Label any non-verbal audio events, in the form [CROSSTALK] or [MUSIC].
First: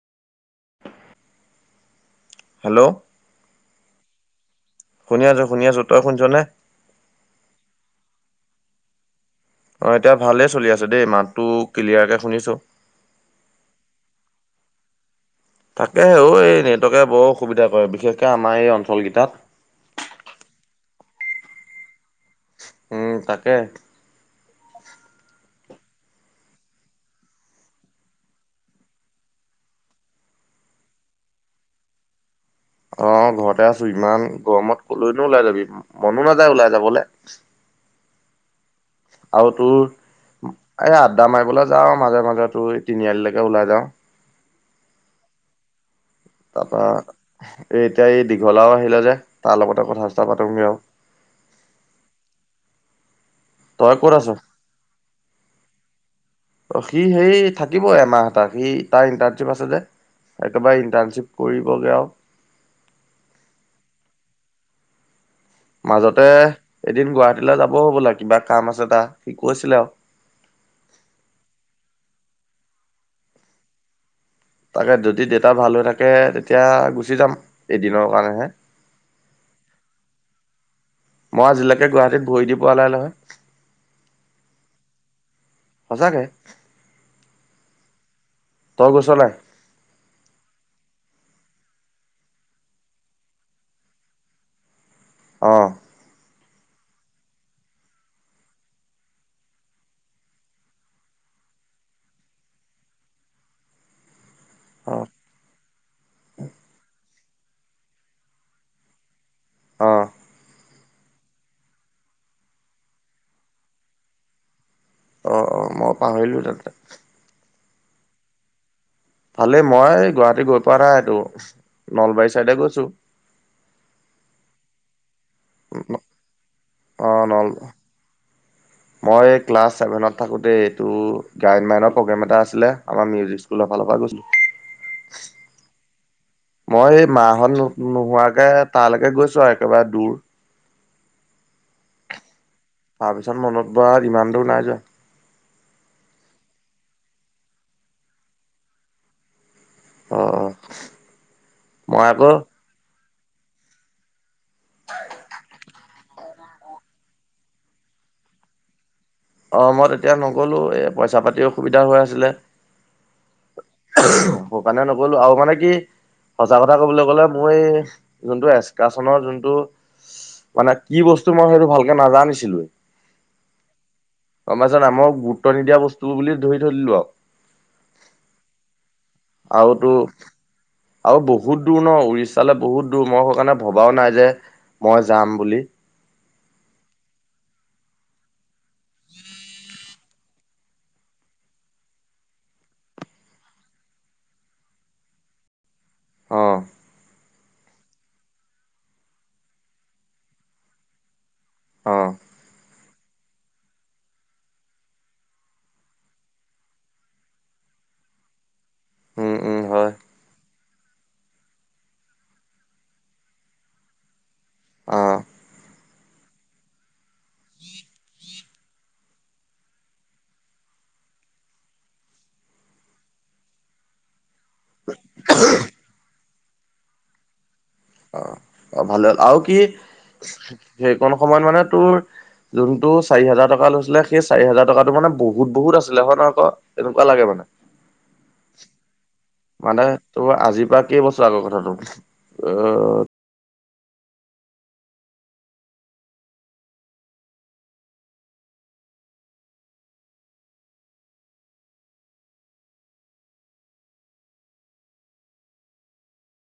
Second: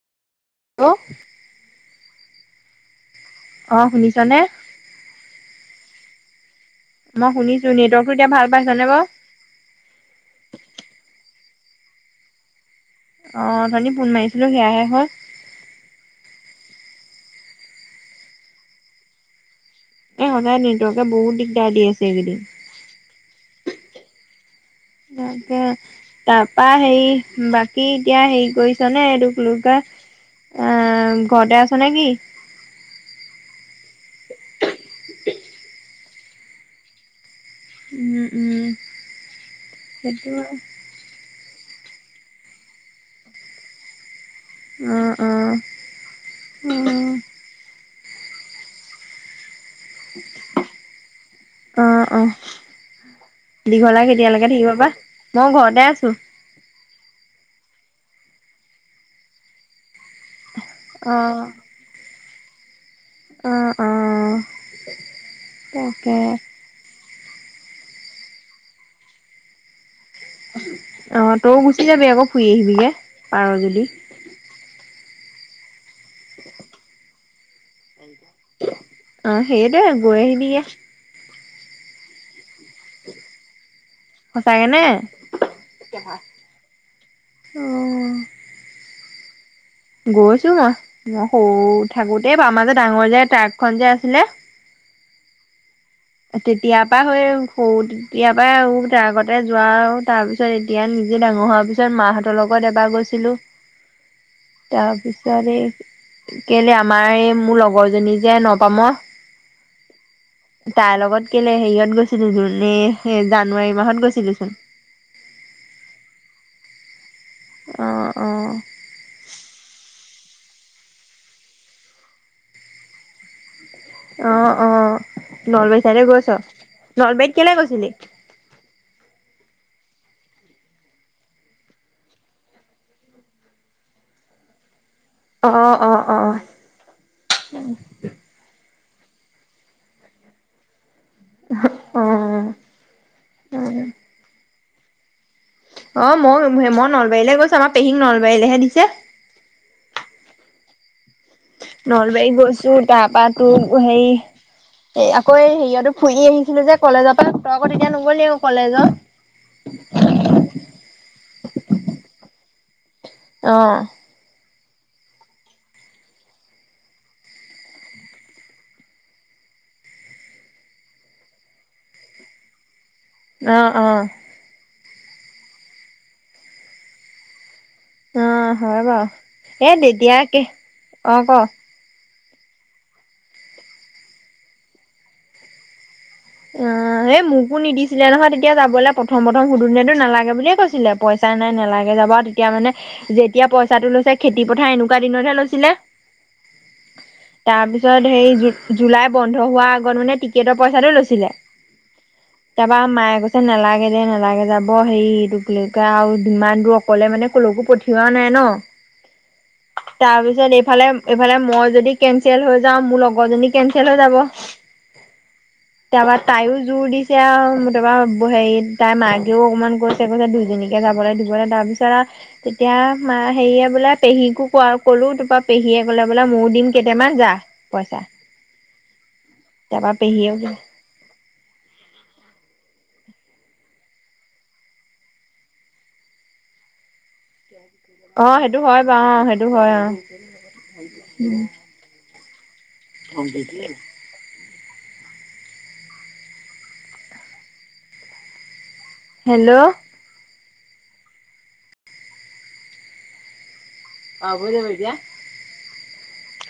Hello, hello, অহ, শুনিছা নে? শুনি আছো- শুনি আছো তই শুনিছ নে? মই শুনিছো নেটৱৰ্কটো এতিয়া ভাল পাইছ নে বাৰ? অ', এতিয়া ভালেই চলি আছে দেই মাতটো ক্লিয়াৰকে শুনিছো। অহ, অথনি ফোন মাৰিছিলো সেয়াহে হল তাকে হেও এই নেটৱৰ্কে বৰ অসুবিধা কৰে বিশেষকে আমাৰ এই অঞ্চল কেইটাত এ' সদায় নেটৱৰ্কে বহুত দিগদাৰ দি আছে এইকেইদিন। উম, তাকে। তাকে তাৰপা হেৰি বাকী এতিয়া হেৰি কৰিছ নে এইটোক লুগা আহ, ঘৰতে আছ নেকি? অহ, ঘৰতে আছো ইমান গৰমত কলৈনো ওলাই যাবি মনো নাযায় ওলাই যাবলে। উম- উম। আৰু তোৰ সেইটো এ' আড্ডা মাৰিবলে যাও মাজে মাজে তোৰ তিনিআলিলৈকে ওলাই যাওঁ। অহ, অহ। তাৰপা এই এতিয়া এই দীঘলাও আহিলে যে। তাৰ লগতে কথা চথা পাতোগে আও। অ অ অ দীঘলা কেতিয়ালৈকে থাকিব পা মই ঘৰতে আছো। থাকিবই এমাহ এটা সি তাৰ ইন্টাৰ্ণশ্বিপ আছে যে একেবাৰে ইণ্টাৰ্নশ্বিপ কৰিবগে আৰু। অহঁ অহ। মাজতে এদিন গুৱাহাটীলৈ যাব হ' বলা কিবা কাম আছে সি কৈছিলে আৰু। অ তই গুচি যাবি আকৌ ফুৰি আহিবিগে পাৰ যদি। তাকে যদি দেউতা ভাল হৈ থাকে তেতিয়া গুচি যাম এদিনত। অ সেইয়ে দে গৈ আহিবিগে। মই আজিলৈকে গুৱাহাটীত ভৰি দি পোৱা নাই নহয়। সঁচাকে নে সঁচাকে অ তই গৈচ নাই? গৈছো মই সৰু থাকোতেই বাৰ মাজে ডাঙৰ যে ট্ৰাকখনন যে আছিলে। আহ তেতিয়াৰ পৰা স সৰু তেতিয়াৰ পৰাই আৰু আগতে যোৱা আৰু তাৰ পিছত এতিয়া নিজে- ডাঙৰ হোৱাৰ পিছত মাহঁতৰ লগত এবাৰ গৈছিলো। অ', তাৰপিছত এই কেলে আমাৰ এই- মোৰ লগৰ জনী যে নপামৰ- অঁ তাৰ লগত কেলে হেৰিয়ত গৈছিলো চোন জানুৱাৰী মাহত গৈছিলোচোন অঁ অঁ মই পাহৰিলোঁ তাতে- আহঁ অঁ ভালে মই গুৱাহাটী গৈ পোৱা নাই এইটো নলবাৰী চাইডে গৈছো। অ অ নলবাৰী চাইডে গৈছ অ', নলবাৰীত নল কেলে গৈছিলি? মই ক্লাছ চছেভেনত থাকোঁতে এইটো গায়ন মাইনৰ প্ৰগ্ৰেম এটা আছিলে আমাৰ মিউজিক স্কুলৰ- ভালৰ পাই গৈছিলো। অ অ অ মই এই মাহত নোহোৱাকে তালৈকে গৈছো আৰু একেবাৰে দূৰ- অ তাৰ পিছত মনত পৰা ইমান দূৰ নাই যোৱা। অ মই মই নলবাৰীলৈ গৈছো আমাৰ পেহীক নলবাৰীলৈহে দিছে। অঁ অঁ নলবাৰী গৈছো তাৰ পৰা তোৰ হেৰি এই আকৌ এই হেৰিয়তো ফুৰি আহিছিলো যে কলেজৰ পৰা ত আগত এতিয়া নগ'লি কলেজৰ- অ মই তেতিয়া নগ'লো এই পইচা পাতি অসুবিধা হৈ আছিলে। আহ কাৰনে নগ'লো আৰু মানে কি- সঁচা কথা ক'বলৈ গলে মই যোনটো এক্সকাচনৰ যোনটো মানে কি বস্তু মই সেইটো ভালকে নাজানিছিলোৱে অ অ গম পাই চ নাই মই গুৰুত্ব নিদিয়া বস্তু বুলি ধৰি থৈ দিলো। আৰু অ হয় বাওঁ আৰুতো আৰু ক বহুত দূৰ ন উৰিষা ফালে বহুত দূৰ মই সেই কাৰণে ভবাও নাই যে মই যাম বুলি। অ হেই মোকো নিদিছিলে নহয় তেতিয়া যাবলৈ প্ৰথম প্ৰথম সুধোতে নালাগে বুলিয়ে কৈছিলে। পইচা নাই নালাগে যাবা তেতিয়া মানে যেতিয়া পইচাটো লৈছে খেতি পথাৰ এনেকুৱা দিনতহে লৈছিলে। অ', তাৰপিছত হেৰি জুলাই বন্ধ হোৱাৰ আগত মানে টিকেটৰ পইচাটো লৈছিলে। অ তাপা মায়ে কৈছে নালাগে দে নালাগে যাব হেই এইটো আৰু যিমান দূৰ অকলে মানে ক'লো পঠিওৱা নাই ন উ উম হয় তাৰ পিছত এইফালে এইফালে মই যদি কেনচেল হৈ যাওঁ মোৰ লগৰ জনী কেনচেল হৈ যাব। অ', [INAUDIBLE] তাৰপা তাইও জোৰ দিছে আৰু তাপা হেৰি তাইৰ মাকেও অকণমান কৈছে কৈছে দুজনীকে যাব দিবলে তাৰ পিছত আৰু তেতিয়া ম হেৰিয়ে বোলে পেহীকো ক কলো তাৰপৰা পেহীয়ে বলে ময় দিম কেইটামান যা পইচা অ'। অ ভালে হ'ল আৰু কি তাৰপৰা পেহীয়ে সেইকণ সময়ত মানে তোৰ যোনটো চাৰি হাজাৰ টকা লৈছিলে সেই চাৰি হাজাৰ টকাটো মানে বহুত বহুত আছিলে হয় হয় নহয় ক? এনেকুৱা লাগে মোৰ অ সেইটো হয় বাৰু অ সেইটো হয় অ মানে তোৰ আজিৰ পৰা কেই বছৰ আগৰ কথাটো অ দে হেল্ল' অ বুজ ধাবৰিতিয়া [UNINTELLIGIBLE]